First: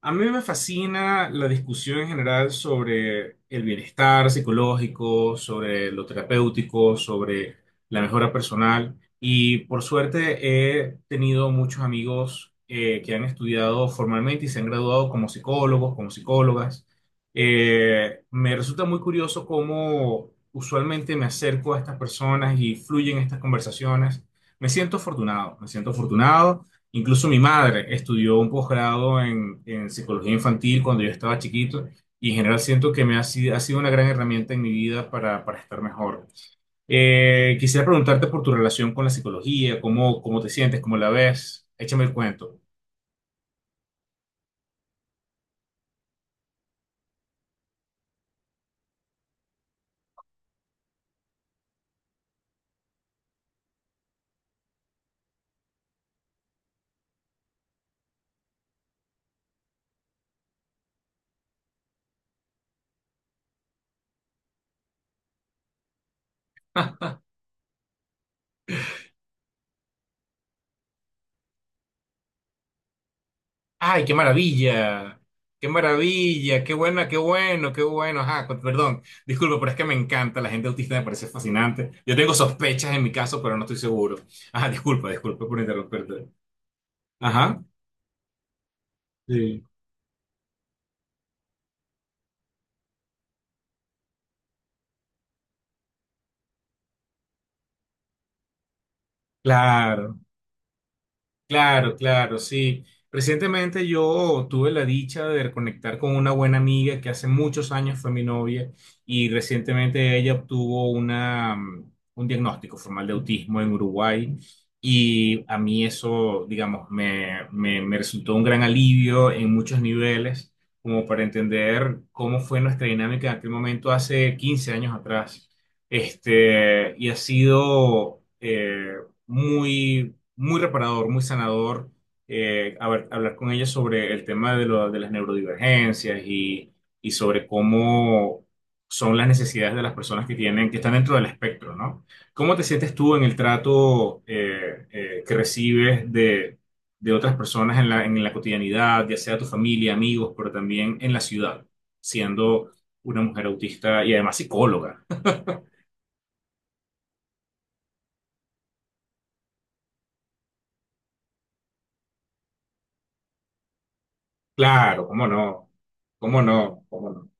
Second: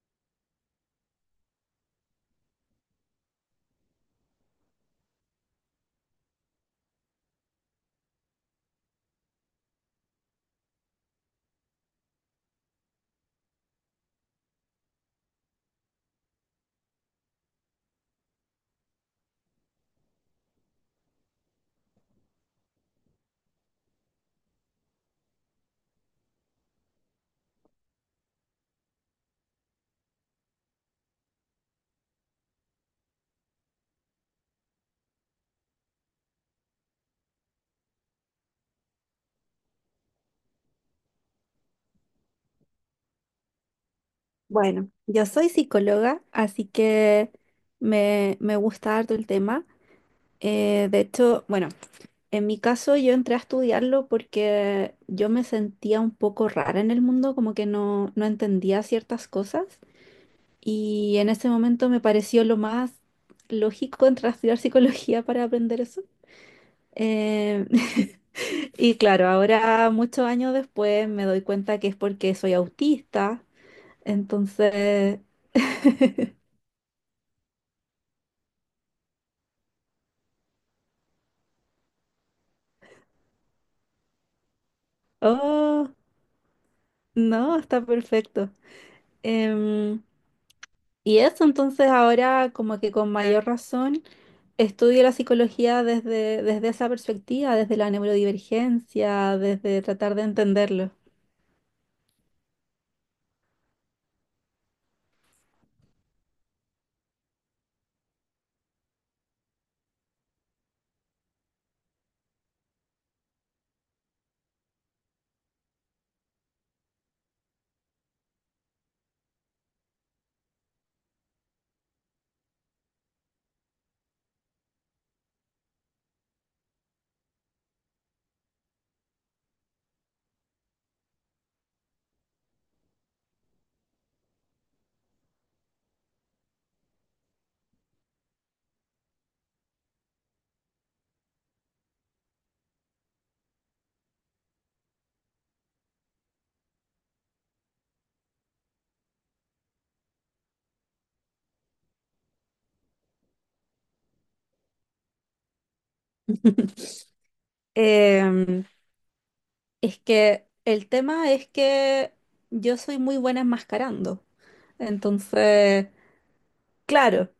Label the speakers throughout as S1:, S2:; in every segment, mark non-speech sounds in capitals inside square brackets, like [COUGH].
S1: A mí me fascina la discusión en general sobre el bienestar psicológico, sobre lo terapéutico, sobre la mejora personal. Y por suerte he tenido muchos amigos que han estudiado formalmente y se han graduado como psicólogos, como psicólogas. Me resulta muy curioso cómo usualmente me acerco a estas personas y fluyen estas conversaciones. Me siento afortunado, me siento afortunado. Incluso mi madre estudió un posgrado en psicología infantil cuando yo estaba chiquito y en general siento que me ha sido una gran herramienta en mi vida para estar mejor. Quisiera preguntarte por tu relación con la psicología, cómo te sientes, cómo la ves. Échame el cuento.
S2: Bueno, yo soy psicóloga, así que me gusta harto el tema. De hecho, en mi caso yo entré a estudiarlo porque yo me sentía un poco rara en el mundo, como que no entendía ciertas cosas y en ese momento me pareció lo más lógico entrar a estudiar [LAUGHS] psicología para aprender eso. Eh, [LAUGHS] y claro, ahora muchos años después me doy cuenta que es porque soy autista,
S1: ¡Ay, qué maravilla!
S2: entonces...
S1: ¡Qué
S2: [LAUGHS]
S1: maravilla! ¡Qué buena, qué bueno, qué bueno! Ajá, perdón, disculpa, pero es que me encanta. La gente autista me parece fascinante. Yo tengo sospechas en mi caso, pero no estoy seguro. Ajá, disculpa, disculpa por
S2: Oh,
S1: interrumpirte.
S2: no,
S1: Ajá.
S2: está perfecto.
S1: Sí.
S2: Em, y eso entonces ahora como que con mayor razón estudio la psicología desde esa perspectiva, desde la neurodivergencia, desde tratar
S1: Claro,
S2: de entenderlo.
S1: claro, claro, sí. Recientemente yo tuve la dicha de reconectar con una buena amiga que hace muchos años fue mi novia y recientemente ella obtuvo un diagnóstico formal de autismo en Uruguay y a mí eso, digamos, me resultó un gran alivio en muchos niveles, como para entender cómo fue nuestra dinámica en aquel momento hace 15 años atrás. Este, y ha sido, muy muy reparador, muy sanador, a ver, hablar con ella sobre el tema de las neurodivergencias y sobre cómo son las necesidades de las personas que tienen, que están dentro del espectro, ¿no? ¿Cómo te sientes tú en el trato que recibes de otras personas en en la cotidianidad, ya sea tu familia, amigos, pero también en la ciudad, siendo una mujer autista y además psicóloga?
S2: [LAUGHS] Em, es que el tema es que yo soy muy buena enmascarando.
S1: Claro, cómo no,
S2: Entonces,
S1: cómo no, cómo no.
S2: claro.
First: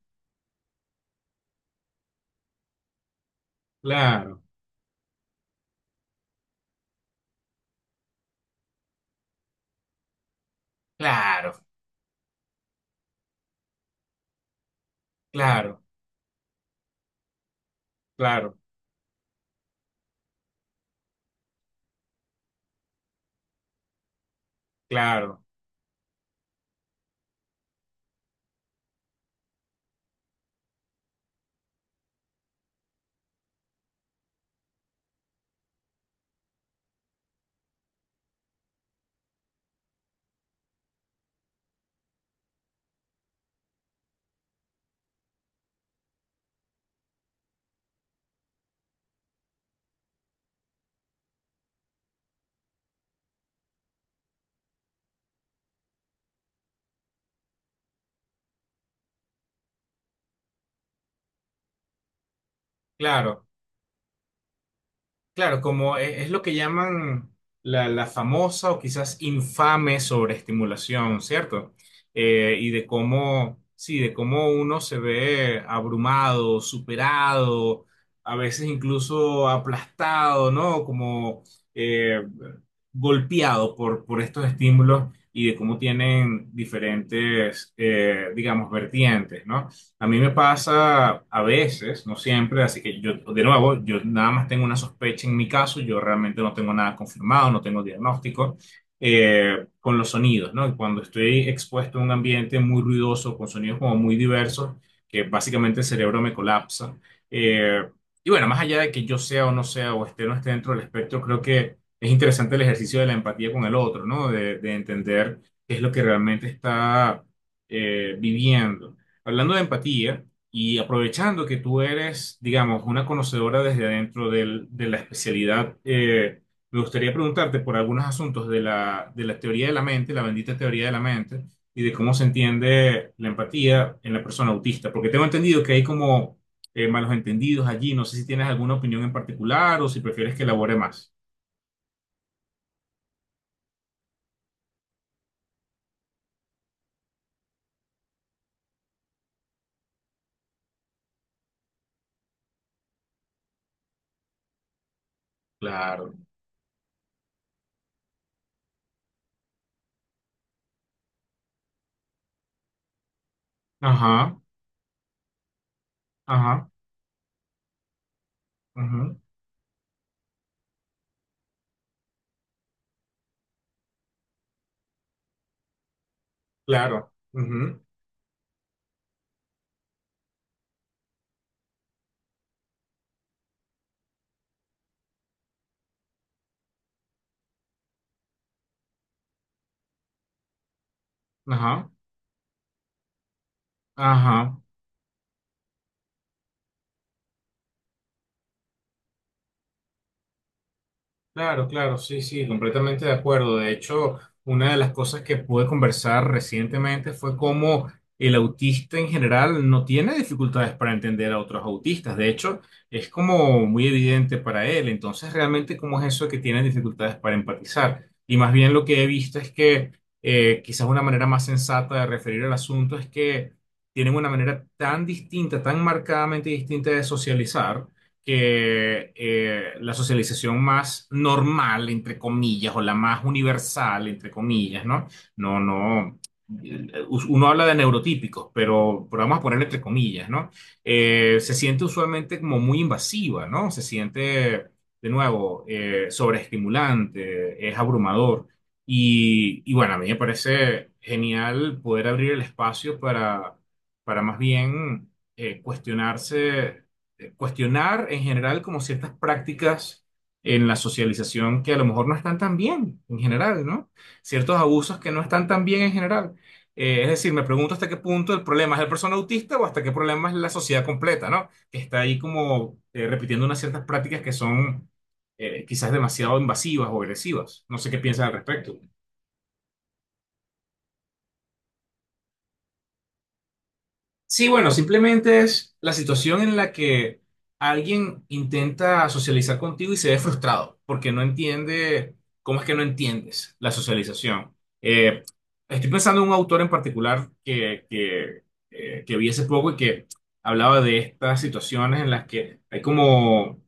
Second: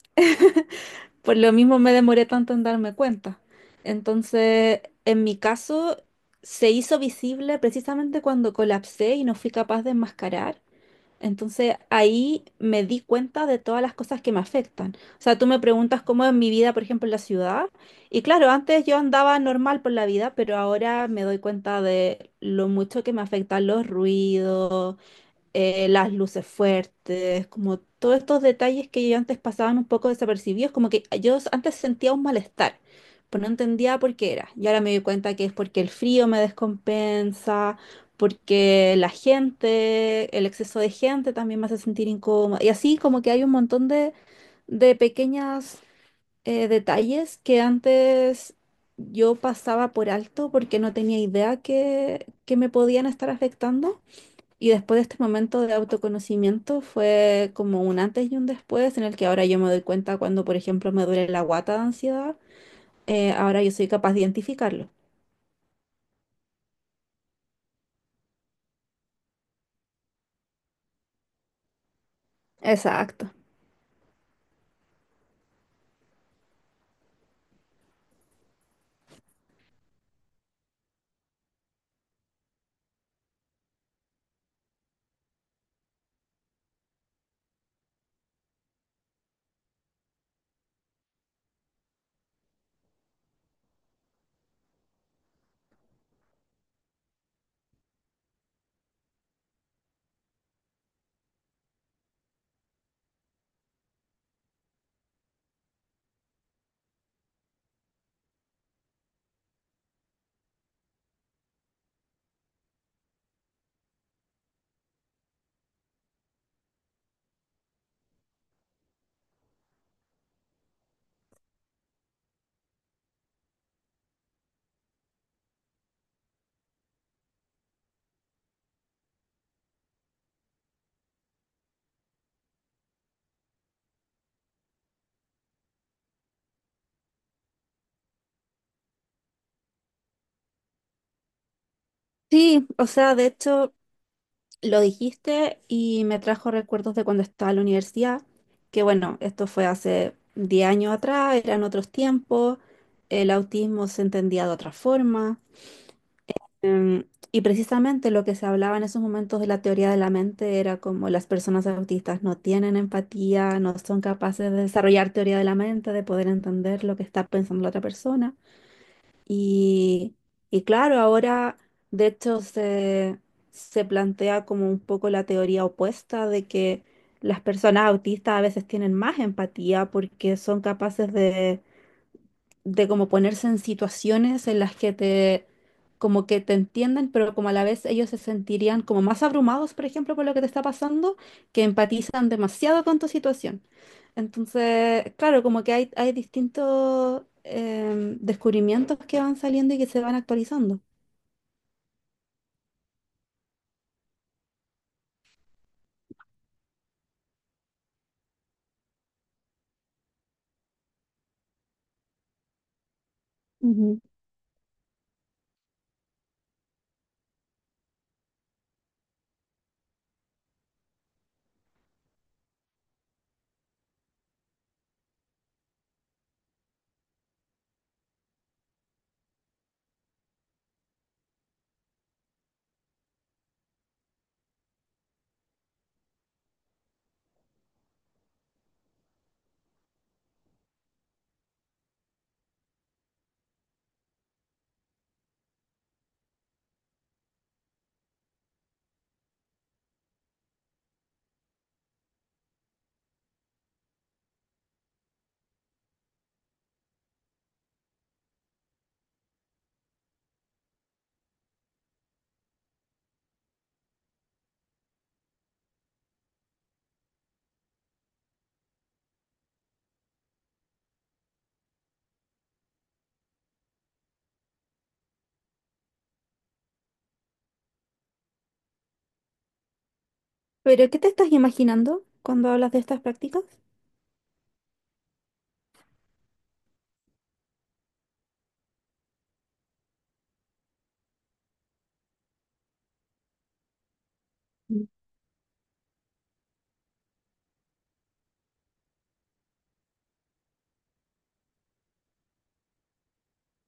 S2: Por lo mismo me demoré tanto en darme cuenta.
S1: Claro,
S2: Entonces, en mi caso, se hizo visible precisamente cuando colapsé y no fui capaz de enmascarar.
S1: claro.
S2: Entonces, ahí me di cuenta de todas las cosas que me afectan. O sea, tú me
S1: Claro,
S2: preguntas cómo es mi vida, por ejemplo, en la ciudad. Y claro,
S1: claro,
S2: antes yo andaba normal por la vida, pero ahora me doy cuenta de lo mucho que me afectan los ruidos
S1: claro,
S2: las luces fuertes, como todos estos detalles que yo antes pasaban un poco desapercibidos, como que yo antes sentía un malestar, pero no entendía por qué era. Y ahora me doy cuenta que es porque el frío me descompensa, porque la gente, el exceso de gente también me hace sentir incómoda. Y así como que hay un montón de pequeños detalles que antes... Yo pasaba por alto porque no tenía idea que me podían estar afectando. Y después de este momento de autoconocimiento fue como un antes y un después en el que ahora yo me doy cuenta cuando, por ejemplo, me duele la guata de ansiedad,
S1: claro,
S2: ahora yo soy capaz de identificarlo.
S1: claro, como es, lo que llaman la famosa o quizás infame sobreestimulación, ¿cierto? Y de
S2: Exacto.
S1: cómo, sí, de cómo uno se ve abrumado, superado, a veces incluso aplastado, ¿no? Como eh, golpeado por estos estímulos y de cómo tienen diferentes, digamos, vertientes, ¿no? A mí me pasa a veces, no siempre, así que yo, de nuevo, yo nada más tengo una sospecha en mi caso, yo realmente no tengo nada confirmado, no tengo diagnóstico, con los sonidos, ¿no? Y cuando estoy expuesto a un ambiente muy ruidoso, con sonidos como muy diversos, que básicamente el cerebro me colapsa. Eh, y bueno, más allá de que yo sea o no sea, o esté o no esté dentro del espectro, creo que es interesante el ejercicio de la empatía con el otro, ¿no? De entender qué es lo que realmente está viviendo. Hablando de empatía y aprovechando que tú eres, digamos, una conocedora desde adentro de la especialidad, me gustaría preguntarte por algunos asuntos de de la teoría de la mente, la bendita teoría de la mente, y de cómo se entiende la empatía en la persona autista, porque tengo entendido que hay como malos entendidos allí. No sé si tienes alguna opinión en particular o si prefieres que elabore más.
S2: Sí, o sea, de hecho, lo dijiste y me trajo recuerdos de cuando estaba en la universidad, que bueno, esto fue hace 10 años atrás, eran otros tiempos, el autismo se entendía de otra forma.
S1: Claro.
S2: Em, y precisamente lo que se hablaba en esos momentos de la teoría de la mente era como las personas autistas no tienen empatía, no son
S1: Ajá,
S2: capaces de desarrollar teoría de la mente, de poder
S1: ajá,
S2: entender lo que está pensando la otra persona.
S1: ujú.
S2: Y, y claro, ahora de hecho se plantea como un poco la teoría opuesta de que
S1: Claro.
S2: las
S1: Ujú,
S2: personas autistas a veces tienen más empatía porque son capaces de como ponerse en situaciones en las que como que te entiendan, pero como a la vez ellos se sentirían como más abrumados, por ejemplo, por lo que te está pasando, que
S1: ajá,
S2: empatizan demasiado con tu situación.
S1: ajá.
S2: Entonces, claro, como que hay distintos descubrimientos que van saliendo y que se van actualizando.
S1: Claro, claro, sí, sí, completamente de acuerdo. De hecho, una de las cosas que pude conversar recientemente fue cómo el autista en general no tiene dificultades para entender a otros autistas. De hecho, es como muy
S2: Ujú.
S1: evidente para él. Entonces, realmente, ¿cómo es eso de que tienen dificultades para empatizar? Y más bien lo que he visto es que quizás una manera más sensata de referir al asunto es que tienen una manera tan distinta, tan marcadamente distinta de socializar que la socialización más normal, entre comillas, o la más universal, entre comillas, ¿no? No, no. Uno habla de neurotípicos, pero vamos a poner entre comillas, ¿no? Se siente usualmente como muy invasiva, ¿no? Se siente, de nuevo, sobreestimulante, es abrumador. Y bueno, a mí me parece genial poder abrir el espacio para más bien cuestionarse, cuestionar en general como ciertas prácticas en la socialización que a lo mejor no están tan bien en general, ¿no? Ciertos abusos que no están tan bien en general. Es decir, me pregunto hasta qué punto el problema es el persona autista o hasta qué problema es la sociedad completa, ¿no? Que está ahí como repitiendo unas ciertas prácticas que son quizás demasiado invasivas o agresivas. No sé qué piensas al respecto.
S2: ¿Pero qué te estás imaginando cuando hablas de estas prácticas?
S1: Sí, bueno, simplemente es la situación en la que alguien intenta socializar contigo y se ve frustrado porque no entiende, ¿cómo es que no entiendes la socialización?
S2: Mm.
S1: Eh, Estoy pensando en un autor en particular que vi hace poco y que hablaba de estas situaciones en las que hay como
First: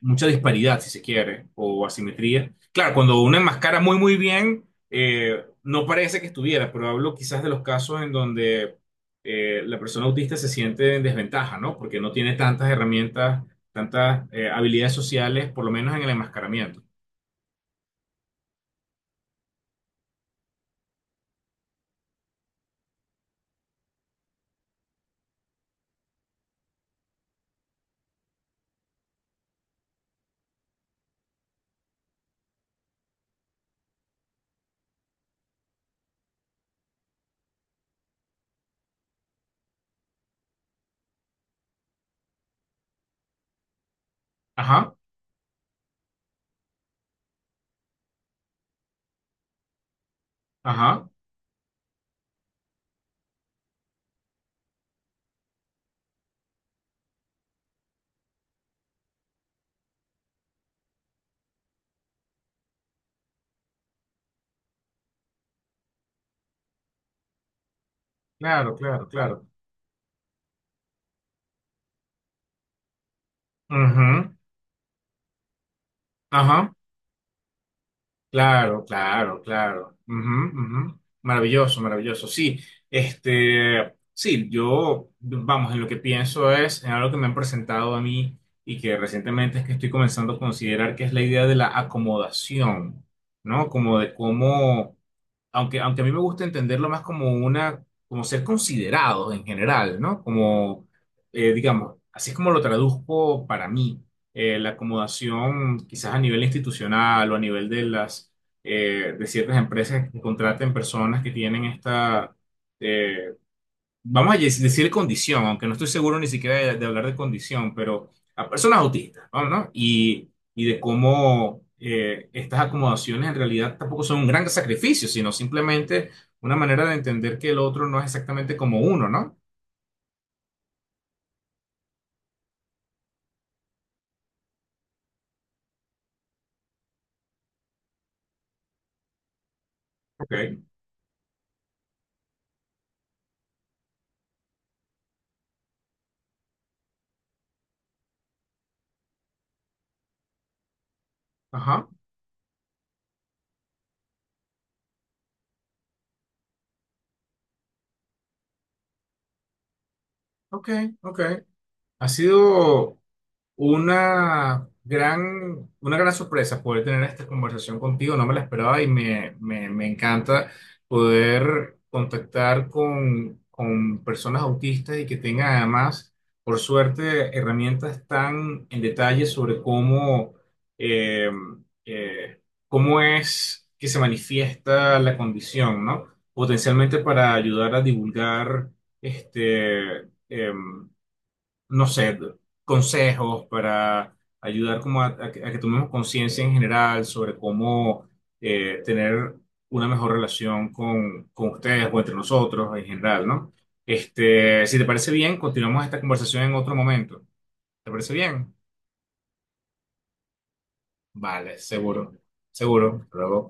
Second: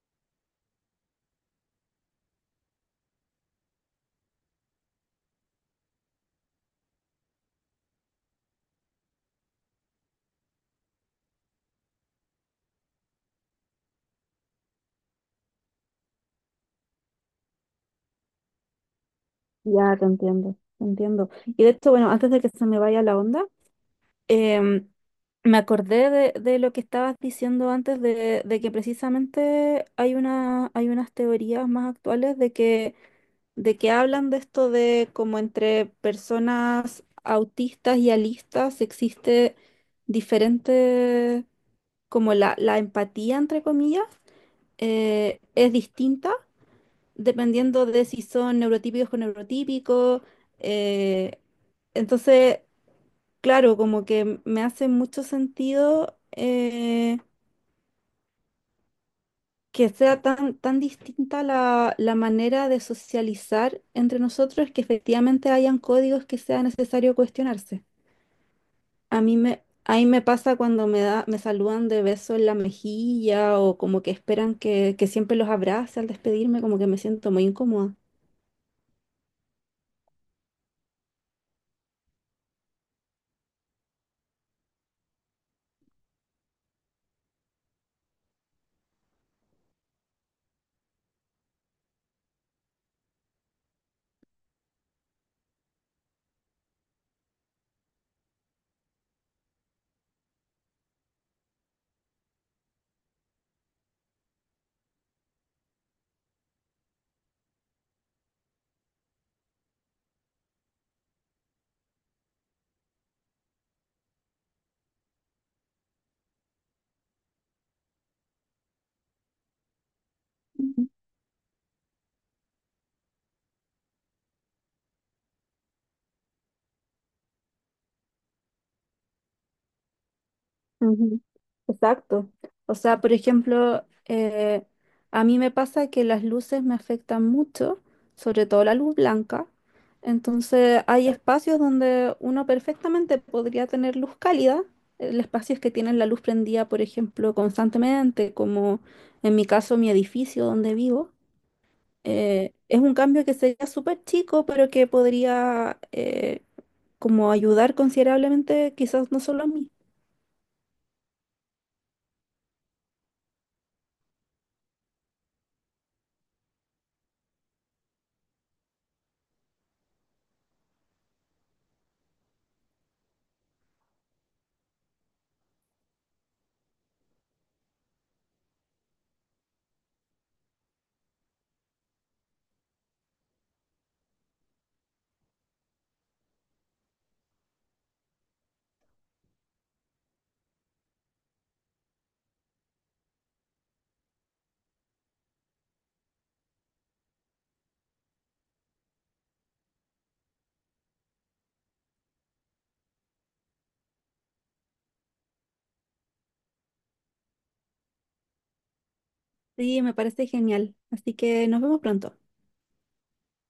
S1: mucha disparidad, si se quiere, o asimetría. Claro, cuando uno enmascara muy, muy bien, no parece que estuviera, pero hablo quizás de los casos en donde la persona autista se siente en desventaja, ¿no? Porque no tiene tantas herramientas, tantas habilidades sociales, por lo menos en el enmascaramiento.
S2: Ya, te entiendo, te entiendo. Y de hecho, bueno, antes de que se me vaya la onda, Em, me acordé de lo que estabas diciendo antes de que precisamente hay unas teorías más actuales de que hablan de esto de como entre personas autistas y alistas existe diferente, como la empatía, entre comillas,
S1: Ajá,
S2: es distinta dependiendo de si son neurotípicos con neurotípicos.
S1: ajá,
S2: eh, entonces, Claro, como que me hace mucho sentido que sea tan distinta la manera de socializar entre nosotros que efectivamente hayan códigos que sea necesario cuestionarse.
S1: claro, claro, claro.
S2: Ahí me pasa cuando me saludan de beso en la mejilla o como que
S1: Ujú,
S2: esperan que siempre los abrace al despedirme,
S1: ajá,
S2: como que me siento muy incómoda.
S1: claro, claro, claro. Ujú, ujú. Maravilloso, maravilloso. Sí, este, sí, yo, vamos, en lo que pienso es, en algo que me han presentado a mí y que recientemente es que estoy comenzando a considerar que es la idea de la acomodación, ¿no? Como de cómo aunque a mí me gusta entenderlo más como una, como ser considerados en general, ¿no? Como, digamos, así es como lo traduzco para mí, la acomodación quizás a nivel institucional o a nivel de las, de ciertas empresas que contraten personas que tienen esta, eh, decir condición, aunque no estoy seguro ni siquiera de hablar de condición, pero a personas autistas, vamos, ¿no? Y de cómo estas acomodaciones en realidad tampoco son un gran sacrificio, sino simplemente una manera de entender que el otro no es exactamente como uno, ¿no?
S2: Ujú. Exacto. O sea, por ejemplo, a mí me pasa que las luces me afectan mucho, sobre todo la luz blanca.
S1: Ok,
S2: Entonces, hay espacios donde uno perfectamente podría tener luz cálida, el espacios que tienen la luz prendida, por ejemplo, constantemente, como en mi caso, mi edificio donde vivo.
S1: ajá,
S2: Es un cambio que sería súper chico, pero que podría como ayudar considerablemente, quizás no solo a mí.
S1: ok, ok. Ha sido una gran, una gran sorpresa poder tener esta conversación contigo, no me la esperaba y me encanta poder contactar con personas autistas y que tengan además, por suerte, herramientas tan en detalle sobre cómo, eh, eh, cómo es que se manifiesta la condición, ¿no? Potencialmente para ayudar a divulgar este, no sé, consejos para ayudar como a a que tomemos conciencia en general sobre cómo tener una mejor relación con ustedes o entre nosotros en general, ¿no? Este, si te parece bien, continuamos esta conversación en otro momento. ¿Te parece bien?
S2: Sí, me parece genial. Así que
S1: Vale,
S2: nos vemos
S1: seguro,
S2: pronto.
S1: seguro. Hasta luego.